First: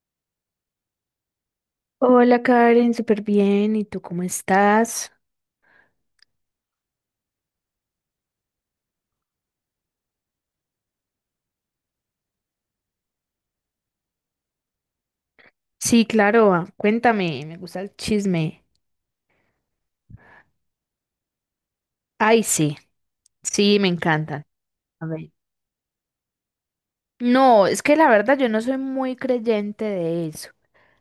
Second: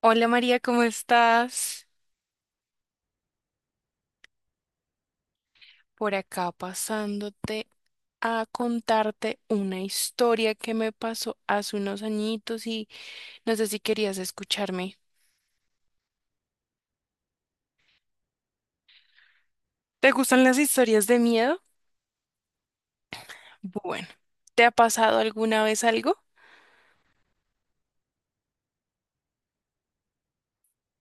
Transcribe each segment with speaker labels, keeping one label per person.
Speaker 1: Hola María, ¿cómo estás?
Speaker 2: Hola Karen, súper bien. ¿Y tú cómo estás?
Speaker 1: Por acá pasándote a contarte una historia que me pasó hace unos añitos y no sé si querías escucharme.
Speaker 2: Sí, claro, cuéntame, me gusta el chisme.
Speaker 1: ¿Te gustan las historias de miedo?
Speaker 2: Ay, sí, sí, me
Speaker 1: Bueno,
Speaker 2: encantan.
Speaker 1: ¿te ha
Speaker 2: A
Speaker 1: pasado
Speaker 2: ver.
Speaker 1: alguna vez algo?
Speaker 2: No, es que la verdad yo no soy muy creyente de eso,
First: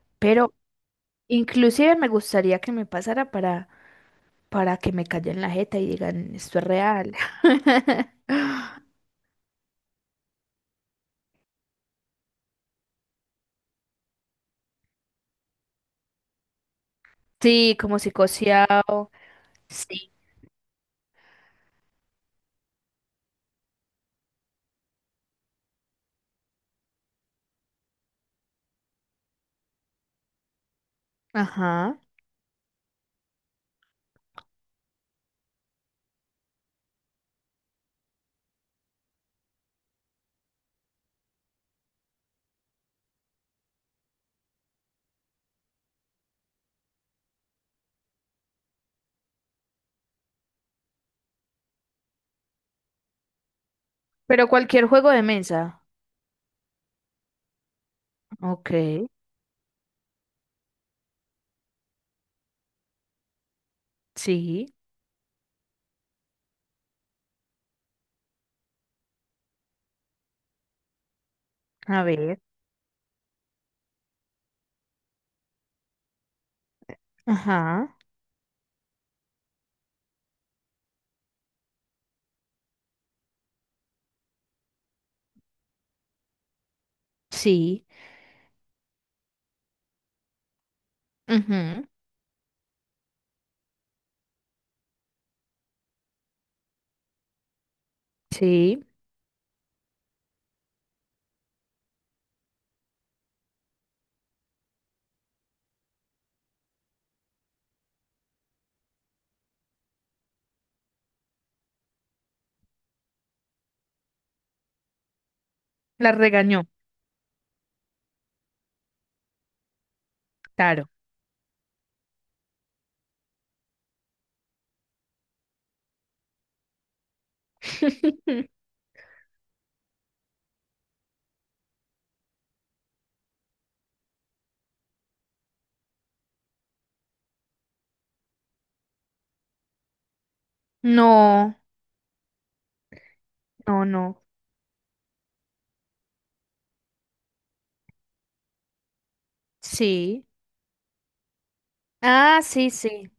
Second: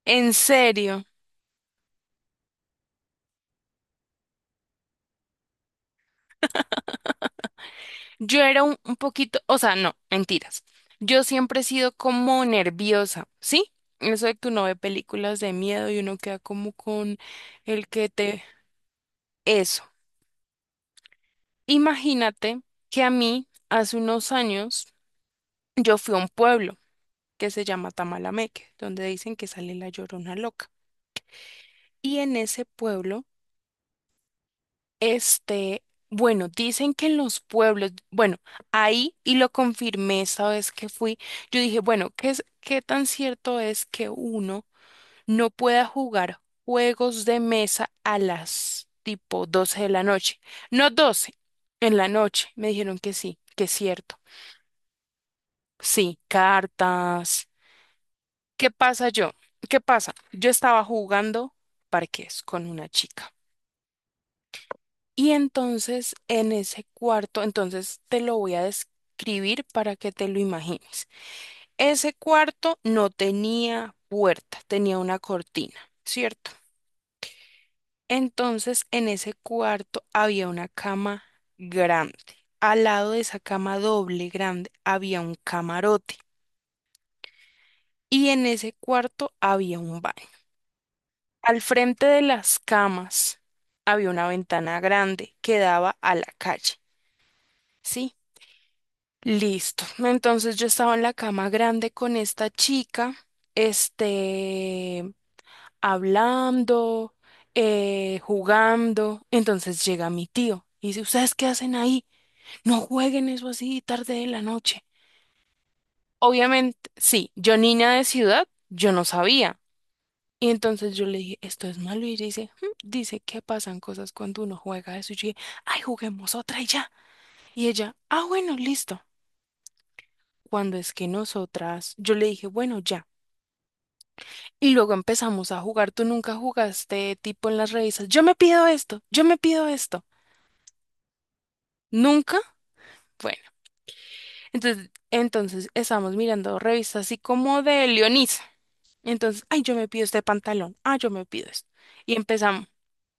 Speaker 1: En
Speaker 2: pero
Speaker 1: serio,
Speaker 2: inclusive me gustaría que me pasara para que me callen la jeta y digan, esto es real.
Speaker 1: yo era un, un poquito, o sea, no, mentiras. Yo siempre he sido como nerviosa, ¿sí? Eso de que uno ve películas de miedo y uno queda como con
Speaker 2: Sí,
Speaker 1: el
Speaker 2: como
Speaker 1: que te...
Speaker 2: psicoseado.
Speaker 1: Eso.
Speaker 2: Sí.
Speaker 1: Imagínate que a mí, hace unos años, yo fui a un pueblo que se llama Tamalameque, donde dicen que sale la Llorona Loca.
Speaker 2: Ajá.
Speaker 1: Y en ese pueblo, este, bueno, dicen que en los pueblos, bueno, ahí, y lo confirmé esa vez que fui, yo dije, bueno, ¿qué tan cierto es que uno no pueda jugar juegos de mesa a las tipo 12 de la noche? No 12 en la noche, me dijeron que sí, que es cierto.
Speaker 2: Pero cualquier juego de mesa.
Speaker 1: Sí, cartas. ¿Qué
Speaker 2: Ok,
Speaker 1: pasa yo? ¿Qué pasa? Yo estaba jugando parqués con una chica.
Speaker 2: sí,
Speaker 1: Y entonces en ese cuarto, entonces te lo voy a describir para que te lo imagines.
Speaker 2: a
Speaker 1: Ese
Speaker 2: ver.
Speaker 1: cuarto no tenía puerta, tenía una cortina, ¿cierto?
Speaker 2: Ajá.
Speaker 1: Entonces en ese cuarto había una cama grande. Al lado de esa cama doble grande había un camarote.
Speaker 2: Sí.
Speaker 1: Y en ese cuarto había un baño. Al
Speaker 2: Ujú,
Speaker 1: frente de las camas había una ventana grande que daba a la calle, ¿sí?
Speaker 2: sí.
Speaker 1: Listo. Entonces yo estaba en la cama grande con esta chica, este, hablando, jugando. Entonces llega mi tío y dice, ¿ustedes qué hacen ahí? No jueguen eso así tarde de la noche.
Speaker 2: La regañó,
Speaker 1: Obviamente, sí, yo niña de ciudad, yo no sabía. Y
Speaker 2: claro.
Speaker 1: entonces yo le dije, esto es malo. Y ella dice, "Mm, dice que pasan cosas cuando uno juega eso". Y yo dije, ay, juguemos otra y ya. Y ella, ah, bueno, listo. Cuando es que nosotras, yo le dije, bueno, ya. Y luego empezamos a jugar. Tú nunca jugaste tipo en las revistas. Yo me pido esto, yo me pido esto.
Speaker 2: No.
Speaker 1: ¿Nunca? Bueno,
Speaker 2: No, no.
Speaker 1: entonces estamos mirando revistas así como de Leonisa. Entonces, ay, yo me pido este
Speaker 2: Sí.
Speaker 1: pantalón. Ah, yo me pido esto. Y
Speaker 2: Ah,
Speaker 1: empezamos
Speaker 2: sí, sí.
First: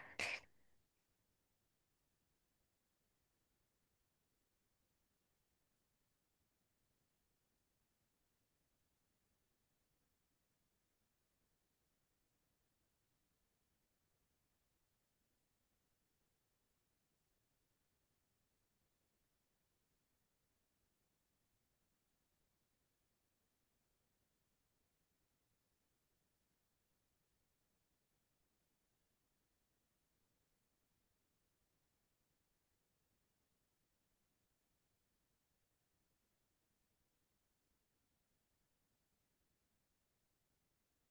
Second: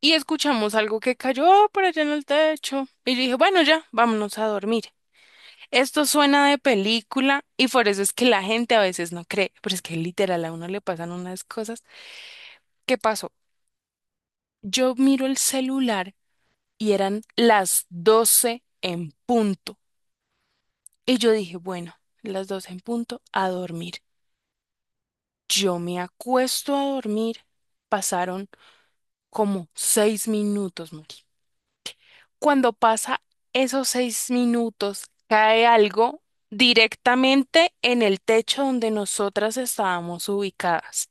Speaker 1: y escuchamos algo que cayó por allá en el techo. Y yo dije, bueno, ya, vámonos a dormir. Esto suena de película y por eso es que la gente a veces no cree, pero es que literal a uno le pasan unas cosas. ¿Qué pasó? Yo miro el celular y eran las 12 en punto. Y yo dije, bueno, las 12 en punto a dormir. Yo me acuesto a dormir. Pasaron como 6 minutos, Mari, cuando pasa esos 6 minutos, cae algo directamente en el techo donde nosotras estábamos ubicadas.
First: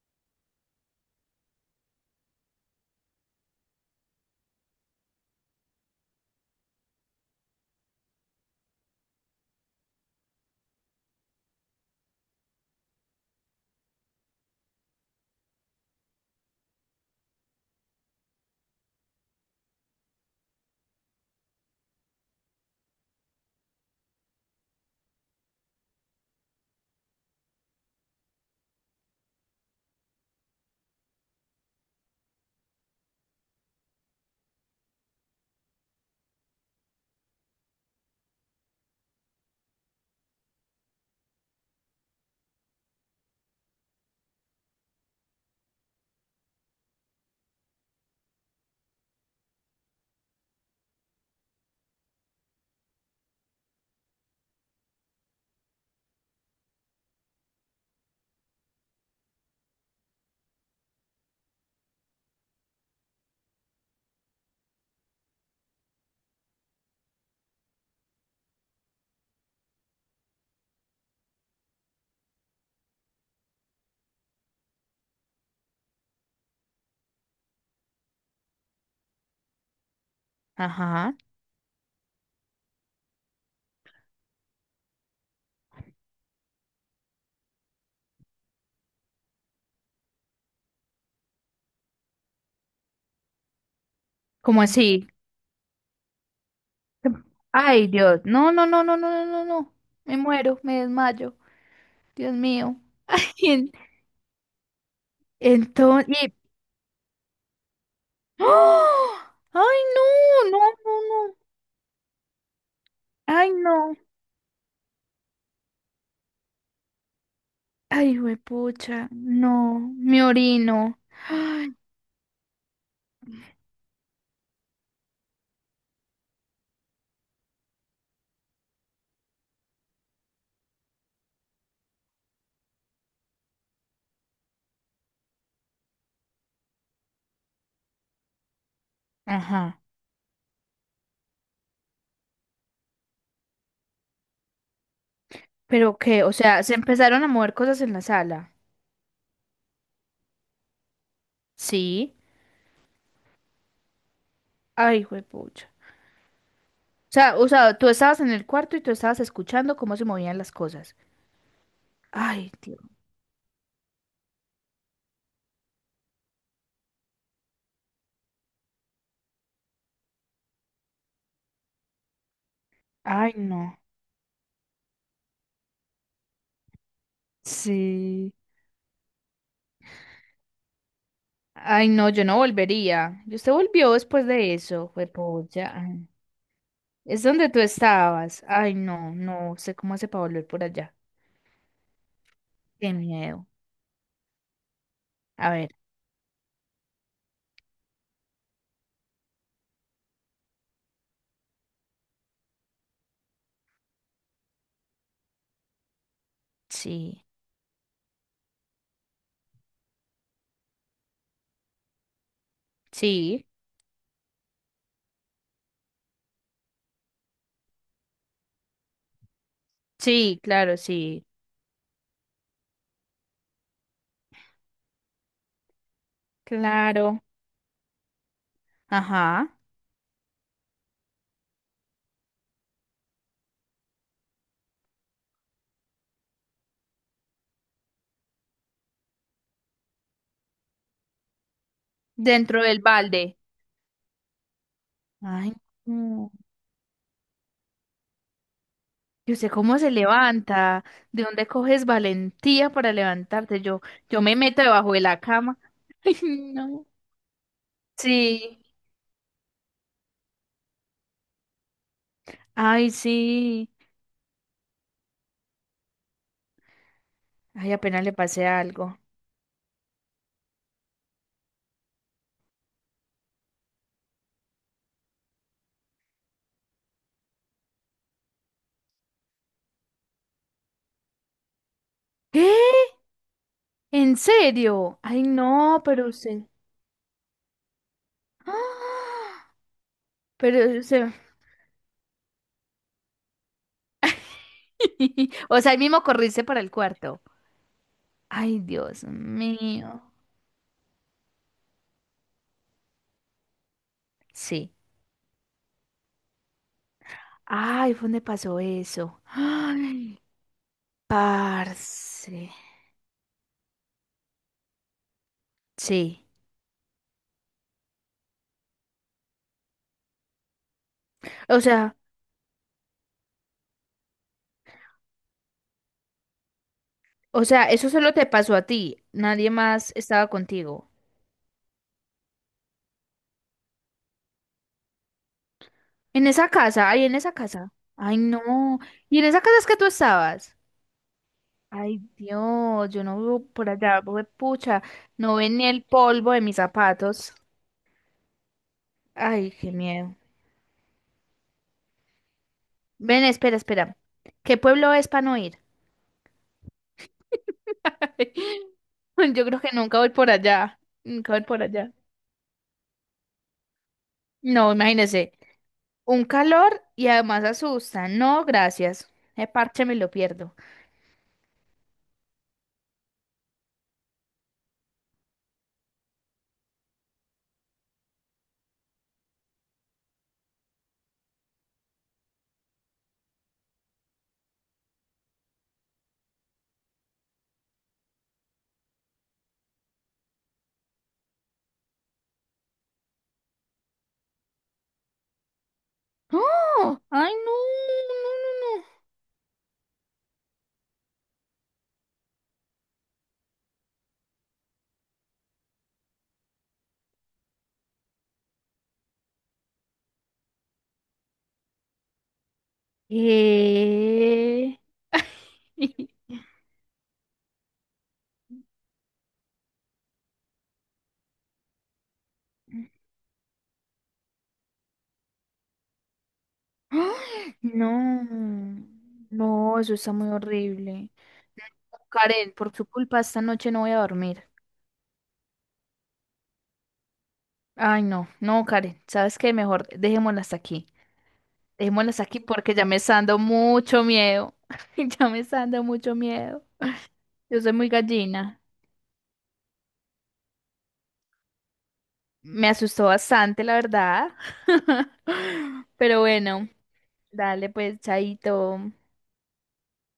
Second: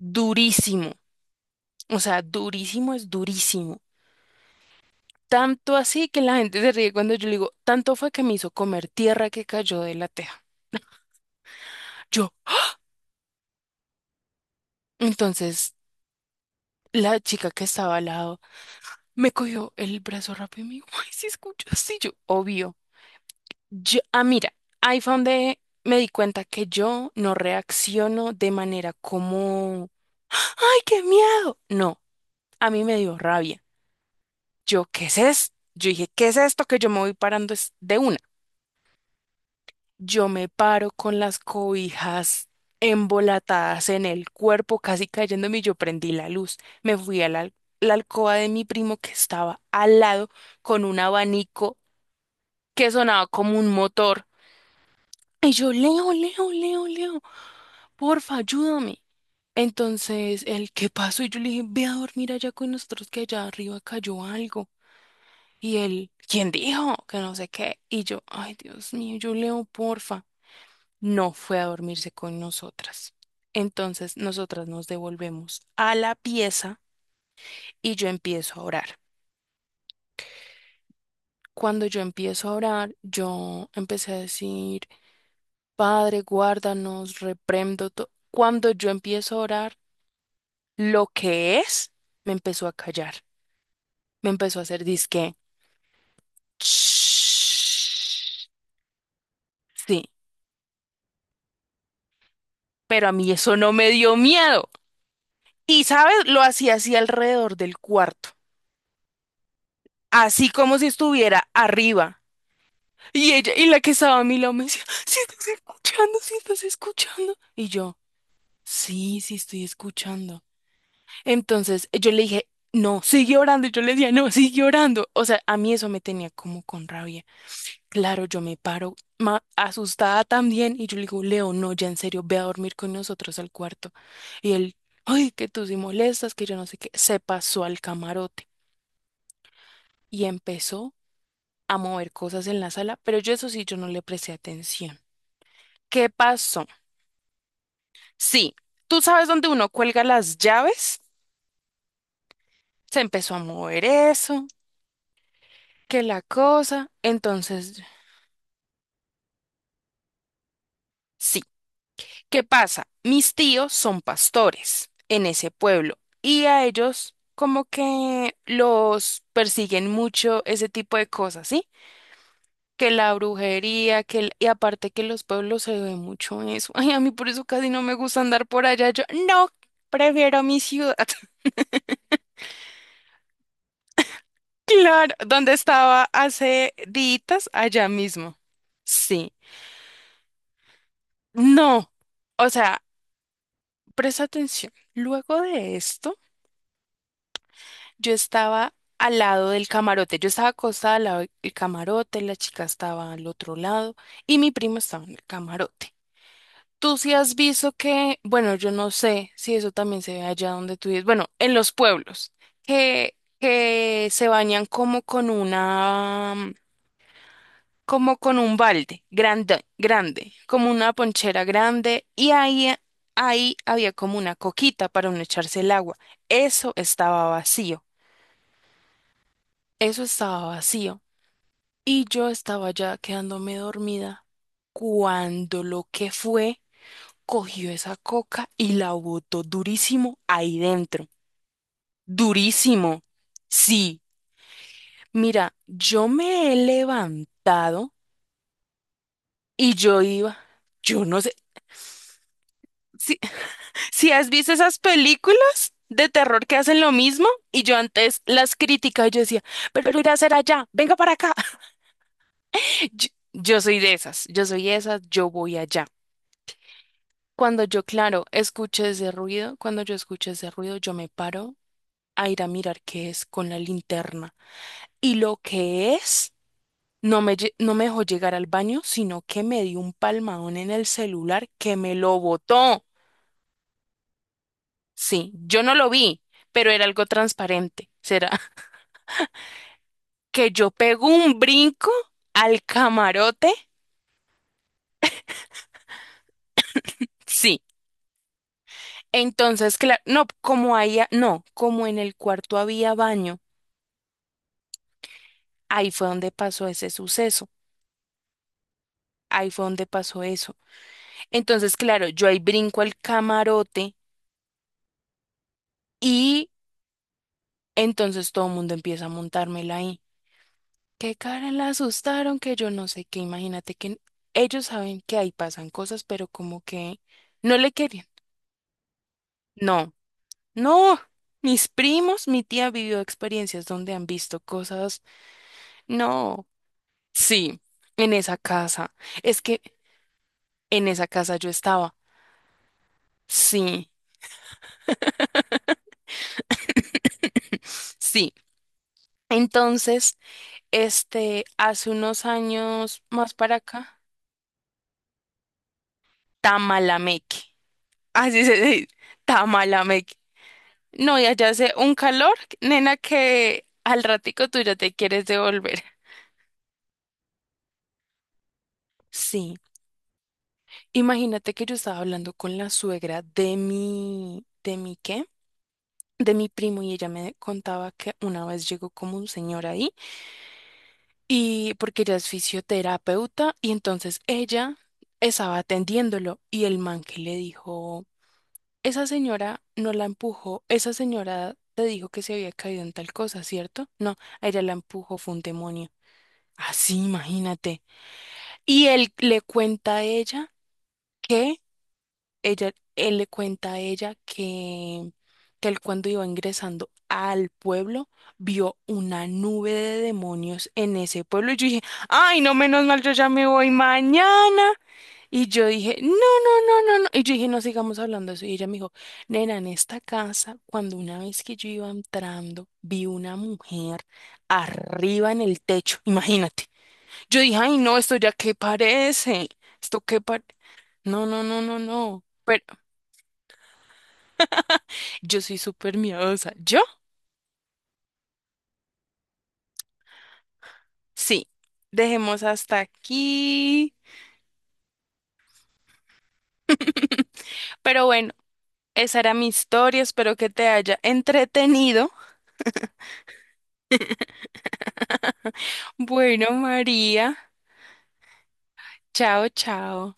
Speaker 1: Durísimo. O sea, durísimo es durísimo. Tanto así que la gente se ríe cuando yo le digo, tanto fue que me hizo comer tierra que cayó de la teja. Yo. Entonces, la chica que estaba al lado me cogió el brazo rápido y me dijo, ay, si escuchas, sí, yo, obvio. Yo, ah, mira, ahí fue donde me di cuenta que yo no reacciono de manera como, ¡ay, qué miedo! No, a mí me dio rabia. Yo, ¿qué es esto? Yo dije, ¿qué es esto que yo me voy parando es de una? Yo me paro con las cobijas embolatadas en el cuerpo, casi cayéndome, y yo prendí la luz. Me fui a la alcoba de mi primo que estaba al lado con un abanico que sonaba como un motor. Y yo, Leo, Leo, Leo, Leo, porfa, ayúdame. Entonces, él, ¿qué pasó? Y yo le dije, ve a dormir allá con nosotros que allá arriba cayó algo. Y él, ¿quién dijo? Que no sé qué. Y yo, ay, Dios mío, yo leo, porfa. No fue a dormirse con nosotras. Entonces, nosotras nos devolvemos a la pieza y yo empiezo a orar.
Speaker 2: Ajá.
Speaker 1: Cuando yo empiezo a orar, yo empecé a decir, Padre, guárdanos, reprendo todo. Cuando yo empiezo a orar, lo que es, me empezó a callar, me empezó a
Speaker 2: ¿Cómo
Speaker 1: hacer
Speaker 2: así?
Speaker 1: disque
Speaker 2: Ay, Dios.
Speaker 1: "Shh".
Speaker 2: No, no, no, no, no, no, no, no.
Speaker 1: Sí,
Speaker 2: Me muero, me desmayo. Dios mío.
Speaker 1: pero a mí eso no me dio miedo. Y, ¿sabes?
Speaker 2: Entonces...
Speaker 1: Lo hacía así alrededor del cuarto,
Speaker 2: ¡Ah! ¡Ay,
Speaker 1: así
Speaker 2: no! No,
Speaker 1: como si
Speaker 2: no, no.
Speaker 1: estuviera arriba. Y
Speaker 2: ¡Ay,
Speaker 1: ella, y la que
Speaker 2: no!
Speaker 1: estaba a mi lado me decía, si estás escuchando, si estás escuchando. Y yo,
Speaker 2: Ay, pucha.
Speaker 1: sí, sí estoy
Speaker 2: No, me
Speaker 1: escuchando.
Speaker 2: orino. Ay.
Speaker 1: Entonces yo le dije, no, sigue orando. Y yo le decía, no, sigue orando. O sea, a mí eso me tenía como con rabia. Claro, yo me paro asustada también y yo le digo, Leo, no, ya en serio, ve a dormir con nosotros al cuarto. Y él, ay, que tú sí molestas, que yo no sé qué, se pasó al camarote
Speaker 2: Ajá.
Speaker 1: y empezó a mover cosas en la sala, pero yo eso sí, yo no le presté atención.
Speaker 2: ¿Pero
Speaker 1: ¿Qué
Speaker 2: qué? O sea,
Speaker 1: pasó?
Speaker 2: se empezaron a mover cosas en la sala.
Speaker 1: Sí, tú sabes dónde uno cuelga las llaves,
Speaker 2: Sí.
Speaker 1: se empezó a mover eso,
Speaker 2: Ay, juepucha.
Speaker 1: que la cosa,
Speaker 2: O sea,
Speaker 1: entonces,
Speaker 2: tú estabas en el cuarto y tú estabas escuchando cómo se movían las cosas.
Speaker 1: sí. ¿Qué
Speaker 2: Ay, tío.
Speaker 1: pasa? Mis tíos son pastores en ese pueblo y a ellos como que los persiguen mucho ese tipo de cosas, ¿sí? Que la
Speaker 2: Ay, no.
Speaker 1: brujería, que el- y aparte que en los pueblos se ve mucho eso. Ay, a mí por eso casi no me gusta
Speaker 2: Sí.
Speaker 1: andar por allá. Yo no, prefiero mi ciudad.
Speaker 2: Ay, no, yo no volvería. Y usted volvió después de eso,
Speaker 1: Claro, donde
Speaker 2: juepucha.
Speaker 1: estaba
Speaker 2: Ay.
Speaker 1: hace
Speaker 2: Es
Speaker 1: días,
Speaker 2: donde tú
Speaker 1: allá mismo.
Speaker 2: estabas. Ay, no,
Speaker 1: Sí.
Speaker 2: no sé cómo hace para volver por allá.
Speaker 1: No. O sea,
Speaker 2: Qué miedo.
Speaker 1: presta atención. Luego
Speaker 2: A ver,
Speaker 1: de esto yo estaba al lado del camarote, yo estaba acostada al lado del camarote, la chica estaba al otro lado y mi primo estaba en el camarote. Tú sí
Speaker 2: sí,
Speaker 1: has visto que, bueno, yo no sé si eso también se ve allá donde tú vives, bueno, en los pueblos, que,
Speaker 2: sí,
Speaker 1: que se bañan como con una, como con un balde grande, grande,
Speaker 2: sí,
Speaker 1: como
Speaker 2: claro,
Speaker 1: una
Speaker 2: sí,
Speaker 1: ponchera grande y ahí, ahí había como una coquita para uno echarse el agua. Eso
Speaker 2: claro.
Speaker 1: estaba vacío,
Speaker 2: Ajá.
Speaker 1: eso estaba vacío. Y yo estaba ya quedándome dormida cuando lo que fue cogió esa coca y la botó durísimo ahí dentro.
Speaker 2: Dentro del
Speaker 1: Durísimo.
Speaker 2: balde.
Speaker 1: Sí,
Speaker 2: Ay,
Speaker 1: mira, yo
Speaker 2: no.
Speaker 1: me he levantado
Speaker 2: Y usted
Speaker 1: y
Speaker 2: cómo se
Speaker 1: yo iba,
Speaker 2: levanta,
Speaker 1: yo no
Speaker 2: de
Speaker 1: sé,
Speaker 2: dónde coges valentía para
Speaker 1: si,
Speaker 2: levantarte. Yo,
Speaker 1: si
Speaker 2: yo
Speaker 1: has
Speaker 2: me
Speaker 1: visto
Speaker 2: meto
Speaker 1: esas
Speaker 2: debajo de la cama.
Speaker 1: películas de
Speaker 2: Ay,
Speaker 1: terror que hacen
Speaker 2: no.
Speaker 1: lo mismo y yo antes las
Speaker 2: Sí.
Speaker 1: criticaba y yo decía, pero irá a hacer allá, venga para acá.
Speaker 2: Ay,
Speaker 1: Yo
Speaker 2: sí.
Speaker 1: soy de esas, yo soy de esas, yo voy allá. Cuando
Speaker 2: Ay,
Speaker 1: yo,
Speaker 2: apenas le
Speaker 1: claro,
Speaker 2: pasé
Speaker 1: escuché
Speaker 2: algo.
Speaker 1: ese ruido, cuando yo escuché ese ruido, yo me paro a ir a mirar qué es con la linterna. Y lo que es, no me, lle- no me dejó llegar al baño, sino que me dio un palmadón en el celular que me lo
Speaker 2: ¿Qué?
Speaker 1: botó.
Speaker 2: ¿En serio? Ay,
Speaker 1: Sí, yo no
Speaker 2: no,
Speaker 1: lo
Speaker 2: pero
Speaker 1: vi,
Speaker 2: usted.
Speaker 1: pero era algo transparente. ¿Será
Speaker 2: ¡Ah!
Speaker 1: que
Speaker 2: Pero
Speaker 1: yo pego
Speaker 2: usted.
Speaker 1: un brinco al camarote?
Speaker 2: O sea, ahí mismo corriste para el cuarto.
Speaker 1: Sí.
Speaker 2: Ay, Dios
Speaker 1: Entonces, claro,
Speaker 2: mío.
Speaker 1: no, como ahí, no, como en el cuarto había baño,
Speaker 2: Sí.
Speaker 1: ahí fue donde pasó ese suceso.
Speaker 2: Ay, ¿fue donde pasó eso?
Speaker 1: Ahí fue donde
Speaker 2: Ay,
Speaker 1: pasó eso. Entonces, claro, yo ahí
Speaker 2: parce.
Speaker 1: brinco al camarote
Speaker 2: Sí.
Speaker 1: y entonces todo el mundo empieza a montármela ahí. Qué cara
Speaker 2: O
Speaker 1: la
Speaker 2: sea.
Speaker 1: asustaron, que yo no sé qué. Imagínate que ellos saben que ahí pasan cosas, pero como que
Speaker 2: O
Speaker 1: no
Speaker 2: sea,
Speaker 1: le
Speaker 2: eso
Speaker 1: querían.
Speaker 2: solo te pasó a ti. Nadie
Speaker 1: No,
Speaker 2: más estaba contigo.
Speaker 1: no. Mis primos, mi tía vivió experiencias donde han visto cosas.
Speaker 2: En
Speaker 1: No,
Speaker 2: esa casa, ay, en esa
Speaker 1: sí,
Speaker 2: casa.
Speaker 1: en
Speaker 2: Ay,
Speaker 1: esa
Speaker 2: no.
Speaker 1: casa.
Speaker 2: ¿Y en
Speaker 1: Es
Speaker 2: esa casa
Speaker 1: que
Speaker 2: es que tú estabas?
Speaker 1: en esa casa yo estaba.
Speaker 2: Ay, Dios, yo no vivo por
Speaker 1: Sí,
Speaker 2: allá, hue- pucha. No ven ni el polvo de mis zapatos.
Speaker 1: sí.
Speaker 2: Ay, qué miedo.
Speaker 1: Entonces, hace unos años
Speaker 2: Ven,
Speaker 1: más para
Speaker 2: espera, espera.
Speaker 1: acá,
Speaker 2: ¿Qué pueblo es para no ir?
Speaker 1: Tamalameque. Así se dice,
Speaker 2: Yo creo que nunca voy
Speaker 1: Tamalameque.
Speaker 2: por allá.
Speaker 1: No, y
Speaker 2: Nunca voy
Speaker 1: allá
Speaker 2: por
Speaker 1: hace
Speaker 2: allá.
Speaker 1: un calor, nena, que al ratico tú
Speaker 2: No,
Speaker 1: ya te quieres
Speaker 2: imagínese.
Speaker 1: devolver.
Speaker 2: Un calor y además asusta. No, gracias. El
Speaker 1: Sí,
Speaker 2: parche me lo pierdo.
Speaker 1: imagínate que yo estaba hablando con la suegra ¿de mi qué? De mi primo y ella me contaba que una vez llegó como un señor ahí y porque ella es fisioterapeuta y entonces ella estaba atendiéndolo y el man que le dijo... Esa señora no la empujó, esa señora te dijo que se había caído en tal cosa, ¿cierto? No, a ella la empujó, fue un demonio. Así,
Speaker 2: ¡Oh! ¡Ay, no!
Speaker 1: imagínate.
Speaker 2: No, no, no.
Speaker 1: Y él le cuenta a ella que ella, él le cuenta a ella que él cuando iba ingresando al pueblo vio una nube de demonios en ese pueblo. Y yo dije, ay, no, menos mal, yo ya me voy mañana.
Speaker 2: Eh...
Speaker 1: Y yo dije, no, no, no, no, no. Y yo dije, no sigamos hablando de eso. Y ella me dijo, nena, en esta casa, cuando una vez que yo iba entrando, vi una mujer arriba en el techo. Imagínate. Yo
Speaker 2: ¡Ay!
Speaker 1: dije, ay,
Speaker 2: No,
Speaker 1: no, esto ya qué parece.
Speaker 2: no, eso
Speaker 1: Esto
Speaker 2: está
Speaker 1: qué
Speaker 2: muy
Speaker 1: parece.
Speaker 2: horrible.
Speaker 1: No, no, no, no, no.
Speaker 2: Karen, por tu culpa esta noche no voy a dormir.
Speaker 1: Yo soy súper miedosa. ¿Yo?
Speaker 2: Ay, no, no, Karen, ¿sabes qué? Mejor dejémosla hasta aquí.
Speaker 1: Sí.
Speaker 2: Dejémosla hasta aquí
Speaker 1: Dejemos
Speaker 2: porque
Speaker 1: hasta
Speaker 2: ya me está dando
Speaker 1: aquí.
Speaker 2: mucho miedo. Ya me está dando mucho miedo. Yo soy muy
Speaker 1: Pero bueno,
Speaker 2: gallina.
Speaker 1: esa era mi historia. Espero que te haya entretenido.
Speaker 2: Me asustó bastante, la verdad. Pero
Speaker 1: Bueno,
Speaker 2: bueno.
Speaker 1: María,
Speaker 2: Dale, pues, chaito.
Speaker 1: chao, chao.